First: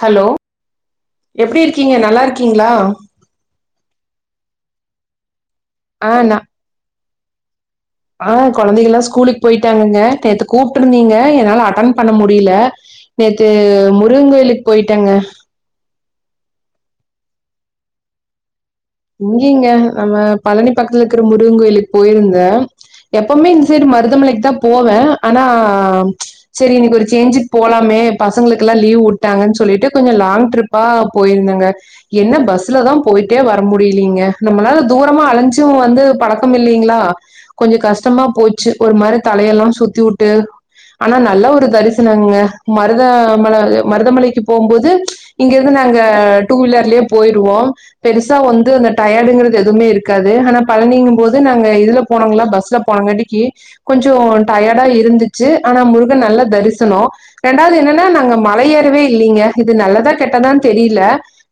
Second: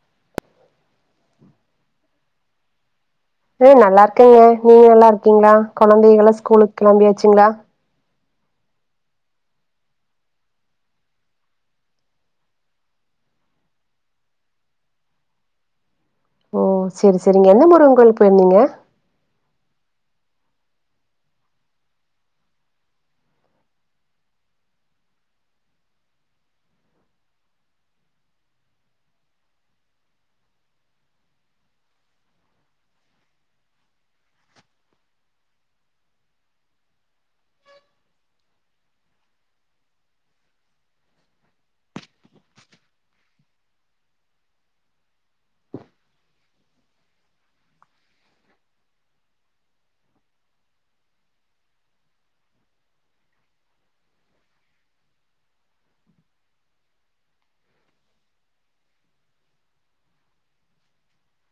Hello எப்பிடி இருக்கீங்க நல்லாருக்கீங்களா அ நல்லாருக்கேங்க நீங்க நல்லாருக்கீங்களா ஆ கொழந்தைகள்லா நா ஸ்கூலுக்கு கெளம்பியாச்சுங்களா ஆ கொழந்தைகள்லா ஸ்கூலுக்கு போயிட்டாங்கங்க நேத்து கூப்ட்டுருந்தீங்க என்னால அட்டன் பண்ண முடியில நேத்து முருகங் கோயிலுக்கு போயிட்டாங்க ஓ செரி செரிங்க எந்த முருகன் கோவிலுக்கு போயிருந்தீங்க இங்கேங்க நம்ம பழனி பக்கத்துல இருக்கற முருகன் கோயிலுக்கு போயிருந்தே எப்பவுமே இந்த சைட்டு மருதமலைக்கி தா போவே ஆனா செரி இன்னிக்கிக்கு ஒரு சேஞ்சிக்கி போலாமே பசங்களுக்கெல்லா லீவ் உட்டாங்ன் சொல்லிட்டு கொஞ்சோ லாங் ட்ரிப் பா போயிருந்தேங்க என்ன பஸ்ல தா போயிட்டே வர் வர முடியலீங்க நம்மளால தூரமா அழைஞ்சு வந்து பழக்கமில்லைங்களா கொஞ்சோ கஷ்டமா போச்சு ஒரு மாதிரி தலையெல்லா சுத்தி உட்டு ஆனா நல்ல ஒரு தரிசனங்க மருத மலை மருதமலைக்கு போம்போது இங்கிருந்து நாங்க டூ வீலர்லயே போயிருவோ பெருசா பெருசா வந்து அந்த டயர்டுங்குறது எதுவுமே இருக்காது ஆனா பழனிங்கும் போது நாங்க இதுல போனோங்ளா பஸ்ல போனங்காட்டிக்கி கொஞ்சோ டயர்டா இருந்துச்சு ஆனா முருகன் நல்லா தரிசனோ ரெண்டாவது என்னன்னா நாங்க மல ஏறவே இல்லீங்க இது நல்லதா கெட்டதான்னு தெரில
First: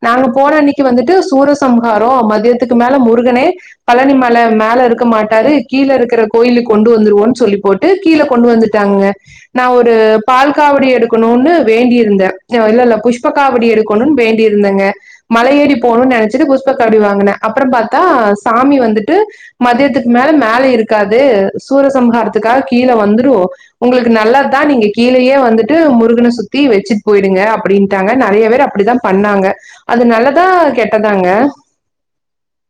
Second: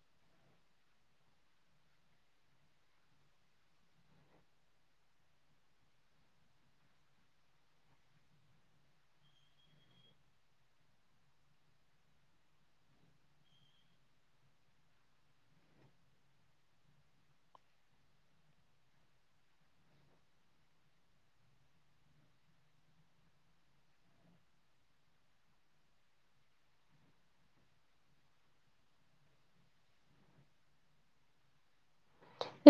நாங்க போன அன்னைக்கி வந்துட்டு சூரசம்ஹாரம் மதியத்துக்கு மேல முருகனே பழனிமல மேல இருக்க மாட்டாரு கீழே இருக்குற கோயிலு கொண்டு வந்துருவோன்னு சொல்லி போட் டு கீழே கொண்டு வந்துட்டாங்க நா ஒரு பால் காவடி எடுக்கோணுன்னு வேண்டியிருந்தே அ இல்லல்ல புஷ்ப காவடி எடுக் கணோ வேண்டிருந்தங்க மல ஏறி போணுன் நெனைச் புஷ்ப காவடி வாங்குன அப்புறோ பாத்தா சாமி வந்துட்டு மதியத்துக்கு மேல மேலே இருக்காது சூரசம்ஹாரத்துக்காக கீழே வந்துரு உங்களுக்கு நல்ல தா நீங்க கீழேயே வந்துட்டு முருகன சுத்தி வச்சிட்டு போயிடுங்க அப்டின்றாங்க நறைய பேர் அப்படிதா பண்ணாங்க அது நல்லதா கெட்டதாங்க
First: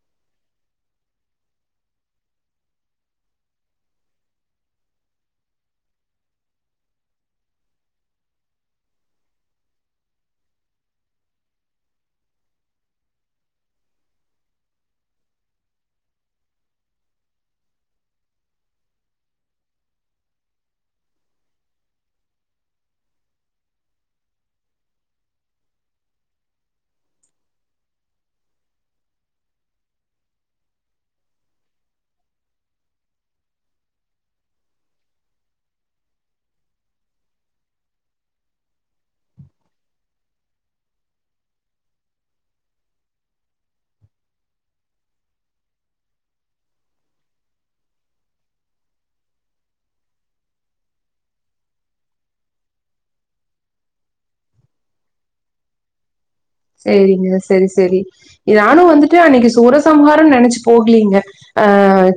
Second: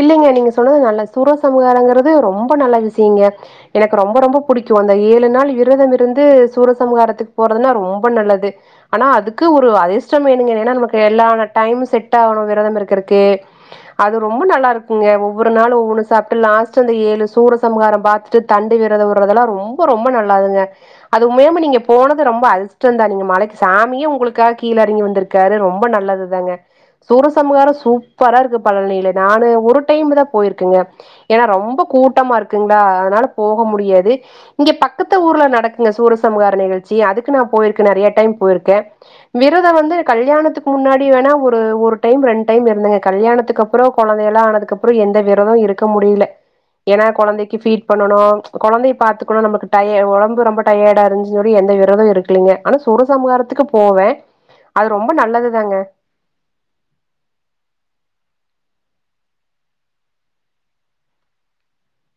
இல்லைங்க நீங்க சொன்னது நல்ல சுரசம்ஹாரங்குறது ரொம்ப நல்ல விஷயங்க எனக்கு ரொம்ப ரொம்ப புடிக்கு அந்த ஏழு நாள் விரதமிருந்து சூரசம்ஹாரத்துக்கு போறதுன்னா ரொம்ப நல்லது ஆனா அதுக்கு ஒரு அதிர்ஷ்டம் வேணுங்க ஏனா நமக்கு எல்லான டைம் செட்டாவணும் விரதமிருக்குறக்கு ரொம்ப நல்லாருக்குங்க ஒவ்வொரு நாள் ஒவ்வொன்னு சாப்ட்டு லாஸ்ட் அந்த ஏழு சூரசம்ஹாரம் பாத்து து தண்டி வீரதோ உடறதெல்லா ரொம்ப ரொம்ப நல்லாதுங்க அதுமேமுனிங்க போனது ரொம்ப அதிர்ஷ்டோ தா நீங்க மலைக்கி சாமியே உங்களுக்காக கீழேறங்கி வந்துருக் காரு ரொம்ப நல்லது தாங்க சூரசம்ஹாரம் சூப்பராருக்கு பழனியில நானு ஒரு டைம் தா போயிருக்கங்க ஏன்னா ரொம்ப கூட்டமா இருக்குங்களா அதனால போக முடியாது இங்க பக்கத்து ஊர்ல நடக்குங்க சூரசம்ஹார நிகழ்ச்சி அதுக்கு நா போயிருக்கே நெறைய டைம் போயிருக்கே விரதோ வந்து கல்யாணத்துக்கு முன்னாடி வேணா ஒரு ஒரு டைம் ரெண்டு இருந்தங்க கல்யாணத்துக்கு அப் அப்றோ கொழந்தை எல்லா ஆனதுக்கு அப்றோ எந்த விரதோ இருக்க முடியல ஏன்னா கொழந்தைக்கு பீட் பண்ணனு கொழந்தைய பாத்துக்கணு நமக்கு டய ஒடம்பு ரொம்ப டயர்டா இருந்துசுன்னு சொல்லி எந்த விரதோ இருக்குல்லீங்க ஆனா சூரசம்காரத்துக்கு போவே அது ரொம்ப நல்லது தாங்க சேரிங்க சேரி சேரி நானு வந்துட்டு அன்னிக்கி சூரசம்ஹாரம் நெனைச்சு போகலீங்க ஆ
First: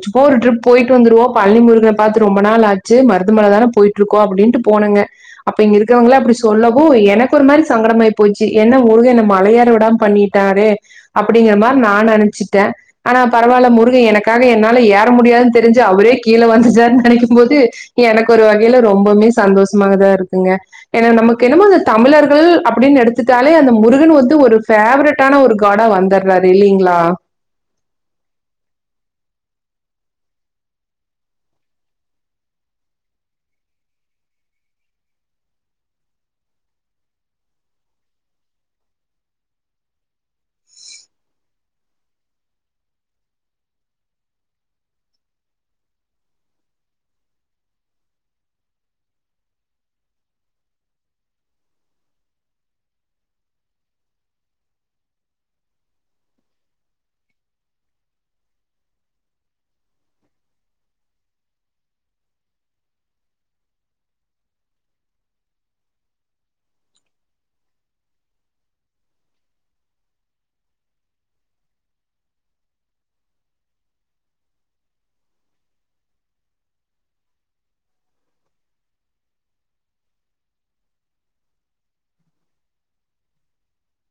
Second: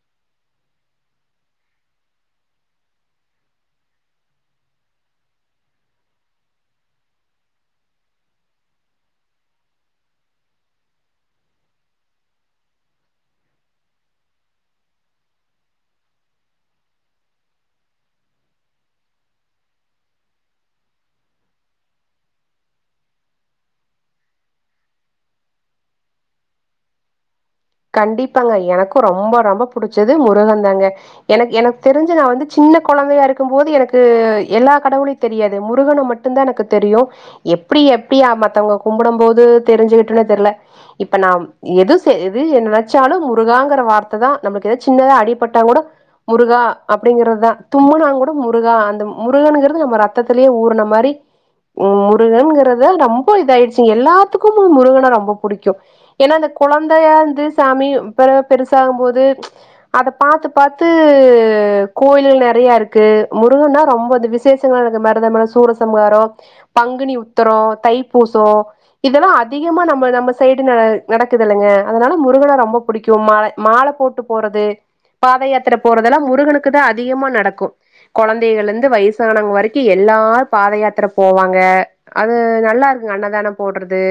சும்மா ஒரு டிரிப் போயிட்டு வந்துருவோ பழனி முருகன பாத்து ரொம்ப நாள் ஆச்சு மருந்துமல தானே போயி இருக்கு அப்டின்ட்டு போனங்க அப்ப இங்க இருக்கவங்கள அப்டி சொல்லவு எனக்கு ஒரு மாரி சங்கடமாயி போச்சு என்ன முருகன் என்ன மல ஏற விடாம பண்ணிட்டாரே அப்டிங்கிற மாரி நா நெனச்சிட்டே ஆனா பராவில்ல முருக எனக்காக என்னால ஏற முடியாதுன்னு தெரிஞ்சு அவரே கீழ வந்துட்டாருன்னு நெனைக்கும் போது எனக்கு ஒரு வகையில ரொம்பவுமே சந்தோஷமாக தா இருக்குங்க ஏன்னா நமக்கு என்னமோ அந்த தமிழர்கள் அப்டின்னு எடுத்துட்டாலே அந்த முருக முருகன் வந்து ஒரு பேவரட்டான ஒரு கா்டா வந்துடுறாரு இல்லிங்களா கண்டிப்பாங்க எனக்கு ரொம்ப ரொம்ப புடிச்சது முருகன்தாங்க எனக்கு எனக்கு தெரிஞ்சு நா வந்து சின்ன கொழந்தையா இருக்கம் போது எனக்கு எல்லா கடவுள் தெரியாது முருகன மட்டு தா எனக்கு தெரியு எப்டி எப்டியா மத்தவங்க கும்பிடும் போது தெரிஞ்சு கிட்டனே தெரில இப்ப நா எது செய் து நெனைச்சாலு முருகாங்கிற வார்த்ததா நம்ளுக்கு எதா சின்னதா அடிப்பட்டாங் கூட முருகா அப்டிங்கறதுதா தும்பனா கூட முருகா அந்த முருகனுங்கிறது நம்ம ரத்தத்திலே ஊறுன மாரி ம் முருகன்ங்கறத ரொம்ப இதாயிடுச்சு எல்லாத்துக்கு முருகன ரொம்ப புடிக்கு ஏன்னா அந்த குழந்தையா வந்து சாமி பெருசாகும்போது அத பாத்து பாத்து கோயில்கள் நெறையா இருக்கு முருகன்னா ரொம்ப அது விச விசேஷங்கள் இருக்கு மாரிதா சூரசம்காரோ பங்குனி உத்தரோ தைப்பூசோ இதெல்லா அதிகமா நம்ம நம்ம சைடு நட நடக்குது இல்லங்க அதனால முருகன ரொம்ப புடிக்கு மால மாலபோட்டு போறது பாத யாத்ர போறதெல்லா முருகனுக்கு தா அதிகமா நடக்கு கொழந்தைகள் இருந்து வயசானானவங்க வரைக்கு எல்லா பாதயாத்திர போவாங்க அது நல்லா இருக்கு அன்னதான போட்றது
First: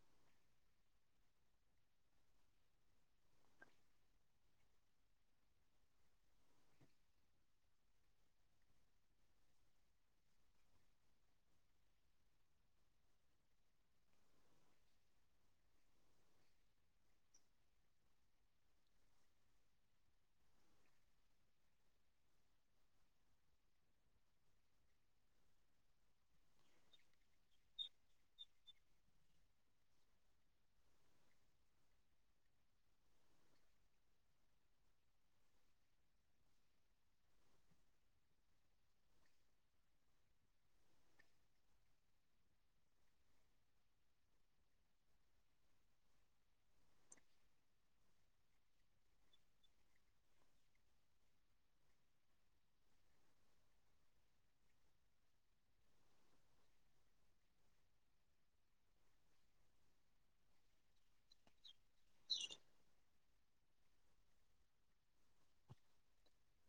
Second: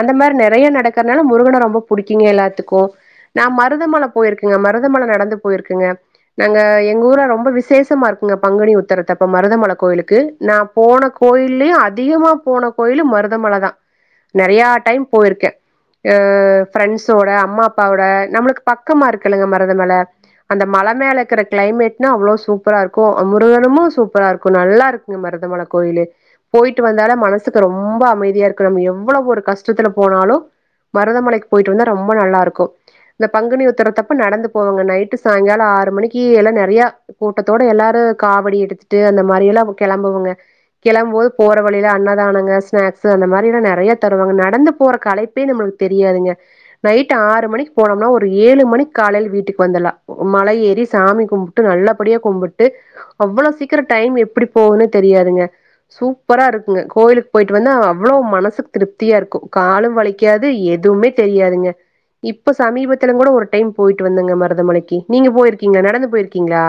அந்த மாரி நெறையா நடக்றனால முருகன ரொம்ப புடிக்கிங்க எல்லாத்துக்கு நா மருதமல போயிருக்கங்க மருதமல நடந்து போயிருக்கங்க நாங்க எங்க ஊர்ல ரொம்ப விசேஷமா இருக்குங்க பங்குனி உத்தரத்தப்ப மருதமல கோயிலுக்கு நா போன கோயில்யே அதிகமா போன கோயிலு மருதமல தா நெறையா டைம் போயிருக்கே ஆ ஃப்ரெண்ட்ஸோட அம்மா அப்பாவோட நம்மளுக்கு பக்கமா இருக்கல்லுங்க மருதமல அந்த மல மேல இருக்ற கிளைமேட்னா அவ்ளோ சூப்பரா இருக்கு முருகனமு சூப்பரா இருக்கு நல்லா இருக் குங்க மருதமல கோயிலு போயிட்டு வந்தாலே மனசுக்கு ரொம்ப அமைதியா இருக்கு நம்ம எவ்ளோஒரு கஷ்டத்துல போனாலு மருதமலைக்கு போயிட்டு வந்தா ரொம்ப நல்லா இருக்கு இந்த பங்குனி உத்தரதப்ப நடந்து போவங்க நைட்டு சாயங்கால ஆறு மணிக்கு எல்லா நெறையா கூட்டத்தோட எல்லாரு காவடி எடுத்துட்டு அந்த மாரியெல்லா கெளம்புவங்க கெளம்போது போற வழில அன்னதானங்க ஸ்நாக்ஸ் அந்த மாரில்லா நெறைய தருவாங்க நடந்து போற களைப் அப்பையு நம்ளுக்கு தெரியாதுங்க நைட் ஆறு மணிக் போனம்னா ஒரு ஏழு மணிக் காலையில வீட்டுக் வந்தலா மலை ஏறி சாமி கும்புட்டு நல்லபடியா கும்புட்டு அவ்ளோ சீக்ரோ டைம் எப்டி போவுனே தெரியாதுங்க சூப்பரா இருக்குங்க கோயிலுக் போயிட்டு வந்து அவ்ளோ மனசுக் திருப்தியா இருக்கு காலும் வளிக்காது எதுவுமே தெரியாதுங்க இப்ப சமீபத்தைலு கூட ஒரு டைம் போயிட்டு வந்தங்க மருதமலைக்கி நீங்க போயிருக்கீங்க நடந்து போயிருக்கீங்ளா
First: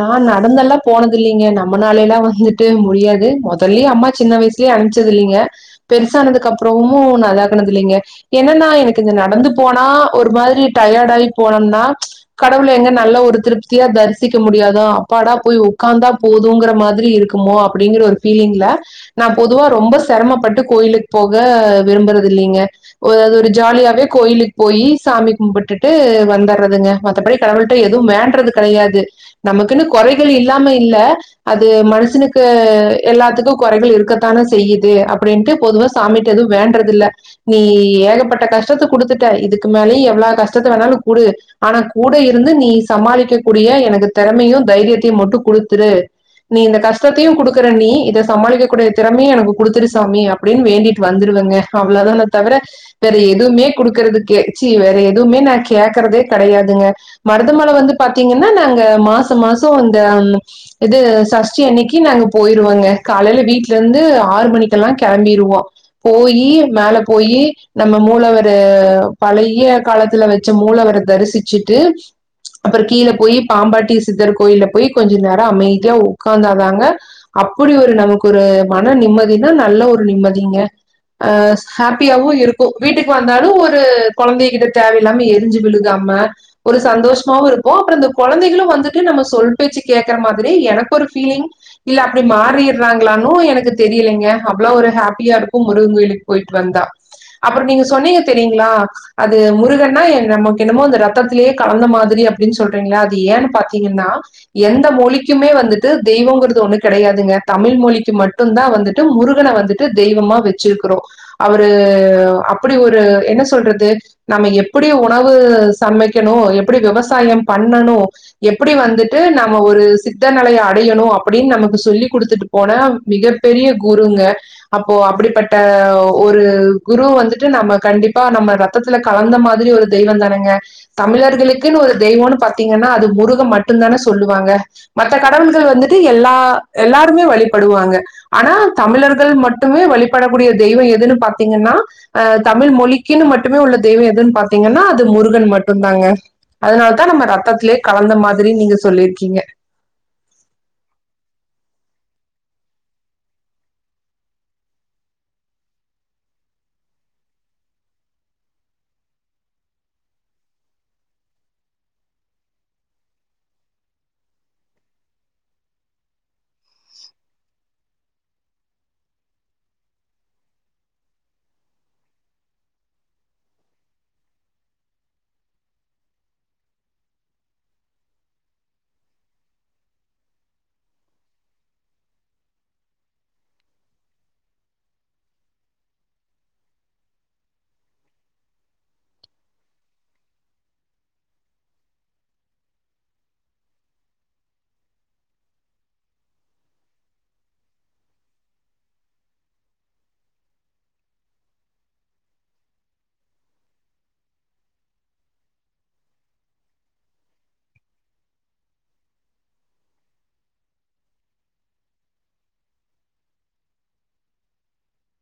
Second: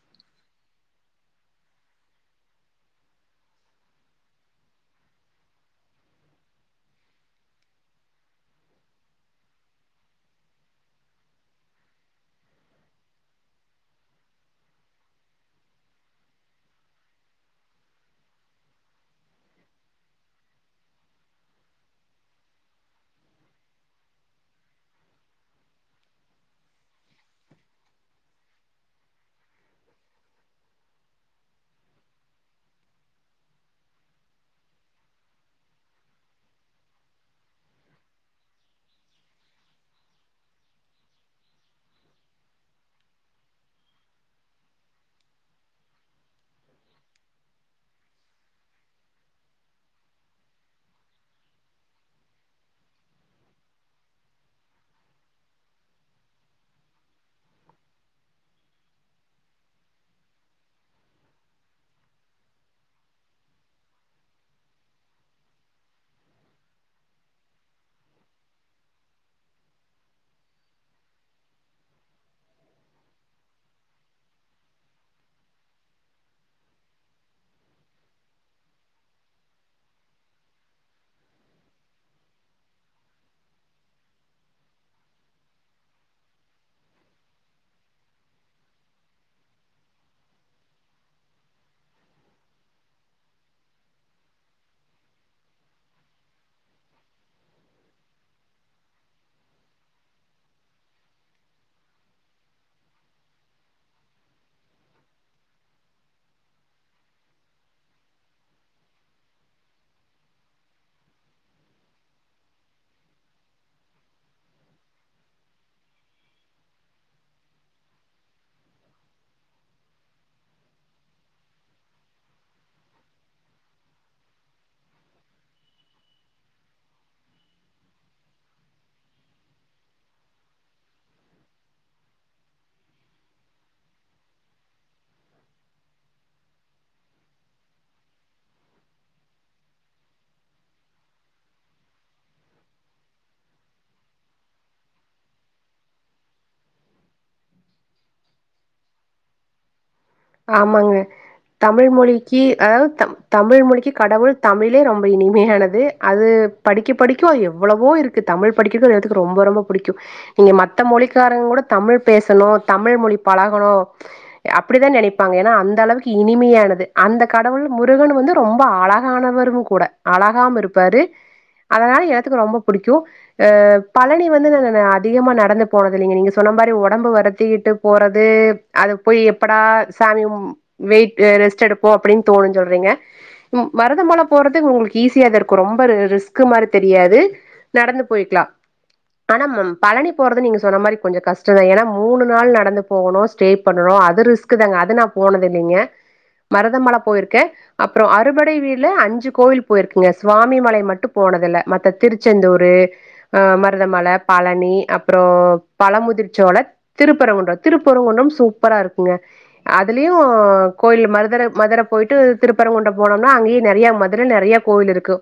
நான் நடந்தெல்லா போனதில்லீங்க நம்மனாலேலா வந்துட்டு முடியாது முதல்லயே அம்மா சின்ன வயஸ் திஅம்ச்சது இல்லீங்க பெருசானதுக் அப்புறமு நாகனது இல்லீங்க என்னன்னா எனக் இது நடந்து போனா ஒரு மாரி டயட் ஆகி போனம்னா கடவுள் எங்க நல்ல ஒரு திருப்தியா தரிஸ் திக்க முடியாதா அப்பாடா போய் உட்காந்தா போதுங்கற மாதிரி இருக்குமோ அப்டிங்கிற ஒரு ஃபீலிங்ல நா பொதுவா ரொம்ப செரமபட்டு கோயிலுக் போக விரும்பறது இல்லீங்க ஒருஅது ஒரு ஜாலியாவே கோயிலுக் போயி சாமி கும்புட்டுட்டு வந்தர்றதுங்க மத்தபடி கடவுள்ட்ட எதுவு வேன்றது கடையாது நமக்குன் கொறைகள் இல்லாம இல்ல அது மனசனுக்கு எல்லாத்துக்கு கொறைகள் இருக்கத்தானே செய்யுது அப்டின்ட்டு பொதுவ சாமிட்ட எதுவு வேண்றது இல்ல நீ ஏகப்பட்ட கஷ்டத்த குடுத்துட்ட இதுக்கு மேலயு எவ்ளா கஷ்டத்த வேணாலு குடு ஆனா கூட இருந்து சமாளிக்க கூடிய எனக்கு திறமையு தைரியத்தையு மட்டு குடுத்துரு நீ இந்த கஷ்டத்தையும் குடுக்குற நீ இதை சமாளிக்க கூடிய திறமையையும் எனக்கு குடுரு சாமி அப்டின் வேண்டிட் வந்துருவங்க அவ்ளதான தவர வேற எதுவுமே குடுக்குறது கே சி வேற எதுவுமே நா கேக்கறதே கடையாதுங்க மருதமல வந்து பாத்தீங்கன்னா நாங்க மாசம் மாசம் அந்த இது சஷ்டி அன்னக்கி நாங்க போயிருவோங்க காலையில வீட்ல இருந்து ஆறு மணிக்கெல்லா கெளம்பிருவோ போயி மேல போயி நம்ம மூலவரு பழைய காலத்துல வச் ச்ச மூளவர தரிசிச்சிட்டு அப்புற கீழ போயி பாம்பாட்டி சித்தர் கோயில்ல போயி கொஞ்ச நேரோ அமைதியா உக்காந்தாதாங்க அப்டி ஒரு நமக் ஒரு மன நிம்மதினா நல்ல ஒரு நிம்மதிங்க அ ஹாப்பியாவு இருக்கு வீட்டுக்கு வந்தாலு ஒரு கொழந்தை கிட்ட தேவ எல்லாமே எரிஞ்சி விழுகாம ஒரு சந்தோஷமாவு இருப்போ அப்புற கொழந்தைகளு வந்துட்டு நம்ம சொல் பேச்சி கேக்கற மாதிரி எனக் ஒரு ஃபீலிங் இல்ல அப்டி மாறிறாங்ளானு எனக்கு தெரியிலங்க அவ்ளோ ஒரு ஹாப்பியா இருக்கு முருக கோயிலுக்கு போயிட் வந்தா அப்ரோ நீங்க சொன்னீங்க தெரிங்ளா அது முருகன்னா நமக்கு என்னமோ அந்த ரத்திலேயே கலந்த மாதிரி அப்டின் சொல் றீன்களா அது ஏனு பாத்தீங்கன்னா எந்த மொழிக்குமே வந்துட்டு தெய்வங்கறது ஒண்ணு கடையாதுங்க தமிழ் மொழிக்கி மட்டுதா வந்துட்டு ட்டு முருகன வந்துட்டு தெய்வமா வச்சிருக்குறோ அவரு அப்டி ஒரு என்ன சொல்றது நம்ம எப்டி உணவு சமைக்கணு எப்டி விவசாயம் பண்ணணு எப்டி வந்துட்டு நம்ம ஒரு சித்தநிலைய அடையணு அப்டின் நமக்கு சொல்லி குடுத்துட்டு போனா மிக பெரிய குருங்க அப்போ அப்டிப்பட்ட ஒரு குரு வந்துட்டு நம்ம கண்டிப்பா நம்ம ரத் ரத்ததுல கலந்த மாதிரி ஒரு தெய்வ தானங்க தமிழர்களுக்குன் ஒரு தெய்வோ பாத்தீங்கன்னா அது முருக மட்டுதான சொல்லுவாங்க மத்த கடவுள்கள் வந்துட்டு எல்லா எல்லாருமே வழிபடுவாங்க ஆனா தமிழர்கள் மட்டுமே வழிபடக்கூடிய தெய்வ எதுனு பார்த்தீங்கன்னா அ தமிழ் மொழிக்குன்னு மட்டுமே உள்ள தெய்வ எதுன்னு பாத்தீங்கனா அது முருகன் மட்டுந் தாங்க அதனால தா நம்ப ரத்தத்திலே கலந்த மாரி நீங்க சொல்லியிருக்கீங்க ஆமாங்க தமிழ் மொழிக்கு அ த தமிழ் மொழிக்கு கடவுள் தமிழே ரொம்ப இனிமையானது அது படிக்க படிக்கோ எவ்ளவோ இருக் கு தமிழ் படிக்கிறது எனக் ரொம்ப ரொம்ப புடிக்கு இங்க மத்தமொழிக்காரங்க கூட தமிழ் பேசணு தமிழ் மொழி பழகணு அப்டிதா நெனைப் இருப்பாங்க ஏனா அந்த அளவுக் இனிமையானது அந்த கடவுள் முருகனு வந்து ரொம்ப அழகானவருங் கூட அழகாமு இருப்பாரு அதனால எனக் ரொம்ப புடிக்கு அ பழனி வந்து ந ந ந அதிகமா நடந்து போனது இல்லீங்க நீங்க சொன்ன மாரி ஒடம்பு வருத்தீட்டு போறது அது போயி எப்படா [unintelligible] வெயிட் ரெஸ்ட் எடுப்போ அப்டின்னு தோணுன் சொல்றீங்க மருத மலை போறதுக் உங்ளுக்கு ஈஸியா தா இருக்கு ரொம்ப ரிஸ்கு மாரி தெரியாது நடந்து போய்க்கலா ஆனா பழனி போறது நீங்க சொன்ன மாரி கொஞ்ச கஷ்டந் தா ஏனா மூணு நாள் நடந்து போகணு ஸ்டே பண்ணணு அது ரிஸ்க் தாங்க அது நா போனது இல்லங்க மருதமலை போயிருக்கே அப்றோ அறுபடை வீடுல அஞ்சு கோவில் போயிருக்குங்க சுவாமி மலை மட்டு போனதுல மத்த திருச்செந்தூரு அ மருதமல பழனி அப்றோ பழமுதிர்ச்சோல திருப்பரங்குன்ற திருப்பரங்குன்றம் சூப்பரா இருக்குங்க அதுலயு கோயில் மதுர மதுர போயிட்டு திருப்பரங்குன்ற போனோனா அங்கேயே நெறைய மதுர நெறைய கோவிலிருக்கு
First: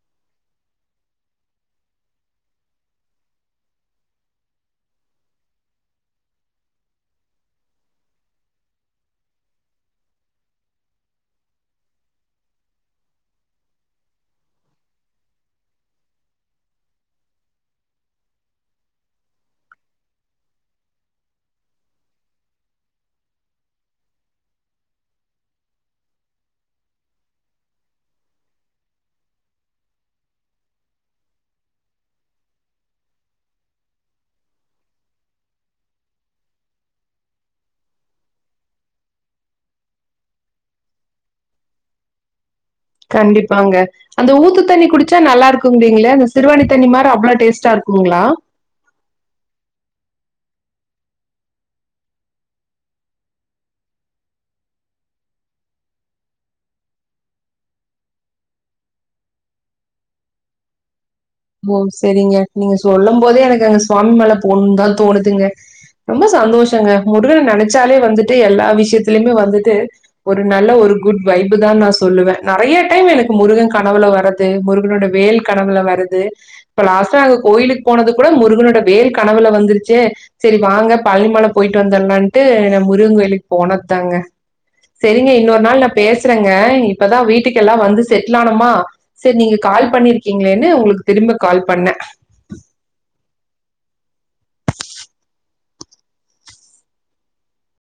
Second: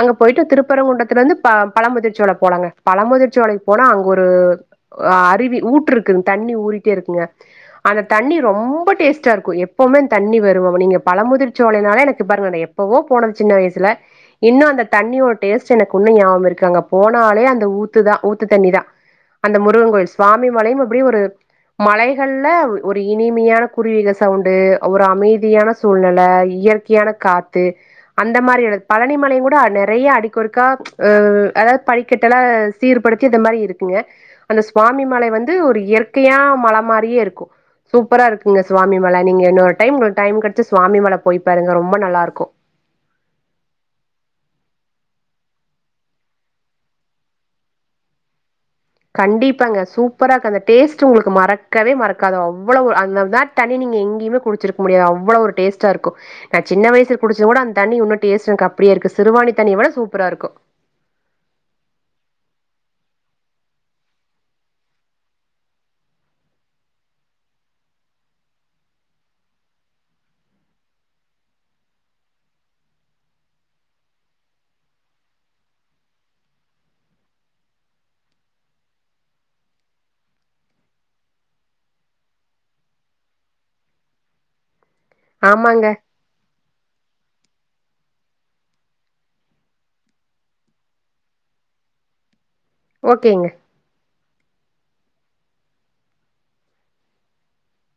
அங்க போயிட்டு திருப்பரங்குன்றதுல இருந்து ப பழமுதிர்ச்சோல போலாங்க பழமுதிர்ச்சோலக்கு போனா அங்க ஒரு அ அருவி ஊற்று இருக்குங் தண்ணி ஊறிட்டே இருக்குங்க அந்த தண்ணி ரொம் ப டேஸ்டா இருக்கு எப்போமே தண்ணி வரு அவ நீங்க பழ முதிர்ச்சோலைனாலே எனக் பாருங்க எப்வோ போனது சின்ன வயசுல இன்னு அந்த தண்ணியோட டேஸ்ட் எனக்கு இன்னு ஞாபக இருக்கு அங்க போனாலே அந்த ஊத்துதா ஊத்து தண்ணி தா அந்த முருகன் கோயில் சுவாமி மலையு அப்டி ஒரு மலைகல்ல ஒரு இனிமையா குருவிக சவுண்டு ஒரு அமைதியான சூழ்நில இயற்கையான காத்து அந்த மாரி பழனி மலையுங் கூட நெறைய அடிக்கொறுக்கா அ அதாவது படிக்கட்டெல்லா சீர்படுத்தி இந்த மாரி இருக்குங்க அந்த சுவாமி மலை வந்து ஒரு இயற்கையா மல மாரியேருக்கு சூப்பரா இருக்குங்க சுவாமி மலே நீங்கே இன்னொரு டைம் டைம் கெடைச்சா சுவாமி மல போயி பாருங்கே ரொம்பே நல்லாருக்கு கண்டிப்பாங்கே அந்த ஊத்து தண்ணி குடிச்சா நல்லா இருக்குங்கிறீங்ளே அந்த சிறுவாணி தண்ணி மாரி அவ்ளோ டேஸ்ட்டா இருக்குங்ளா கண்டிப்பாங்கே சூப்பராருக்கு அந்த டேஸ்ட் உங்ளுக்கு மறக்கவே மறக்காது அவ்வளோவ் அந் தேட் தண்ணி நீங்கே எங்கிய்யுமே குடிச்சிருக்க முடியாது அவ்வளவ் ஒரு டேஸ்டாருக்கு நா சின்ன வயசில் குடிச்சது கூட அந்த தண்ணி உன்னு டேஸ்ட் எனக் அப்பிடியே இருக்கு சிறுவாணி தண்ணி வுட சூப்பராருக்கு ஓ சரிங்கே நீங்கே சொல்லு போதே எனக் அங்கே சுவாமி மல போணுன் தா தோணுதுங்கே ரொம்ப சந்தோஷங்கே முருகன் நெனைச்சாலே வந்துட்டு எல்லா விஷியத்திலயுமே வந்துட்டு ஒரு நல்ல ஒரு குட் வைபு தா நா சொல்லுவே நெறைய டைம் எனக்கு முருகன் கனவுலே வரது து முருகனோட வேல் கனவுலே வரது இப்ப லாஸ்டா அங்கே கோயிலுக்கு போனதுக் கூட முருகனோட வேல் கனவுலே வந்துருச்சே செரி வாங்கே பழனிமலை போயிட்டு வந்தர்லான்ட்டு நா முருகன் கோவிலுக் போனத்தாங்க செரிங்க இன்னொரு நாள் ஆமாங்க. நா பேச றங்க இப்பதா வீட்டுக்கெல்லா வந்து செட்டில் ஆனமா செரி நீங்கே கால் பண்ணிருக்கீங்ளேன்னு உங்ளுக் திரும்ப கால் பண்ணே ஓகேங்க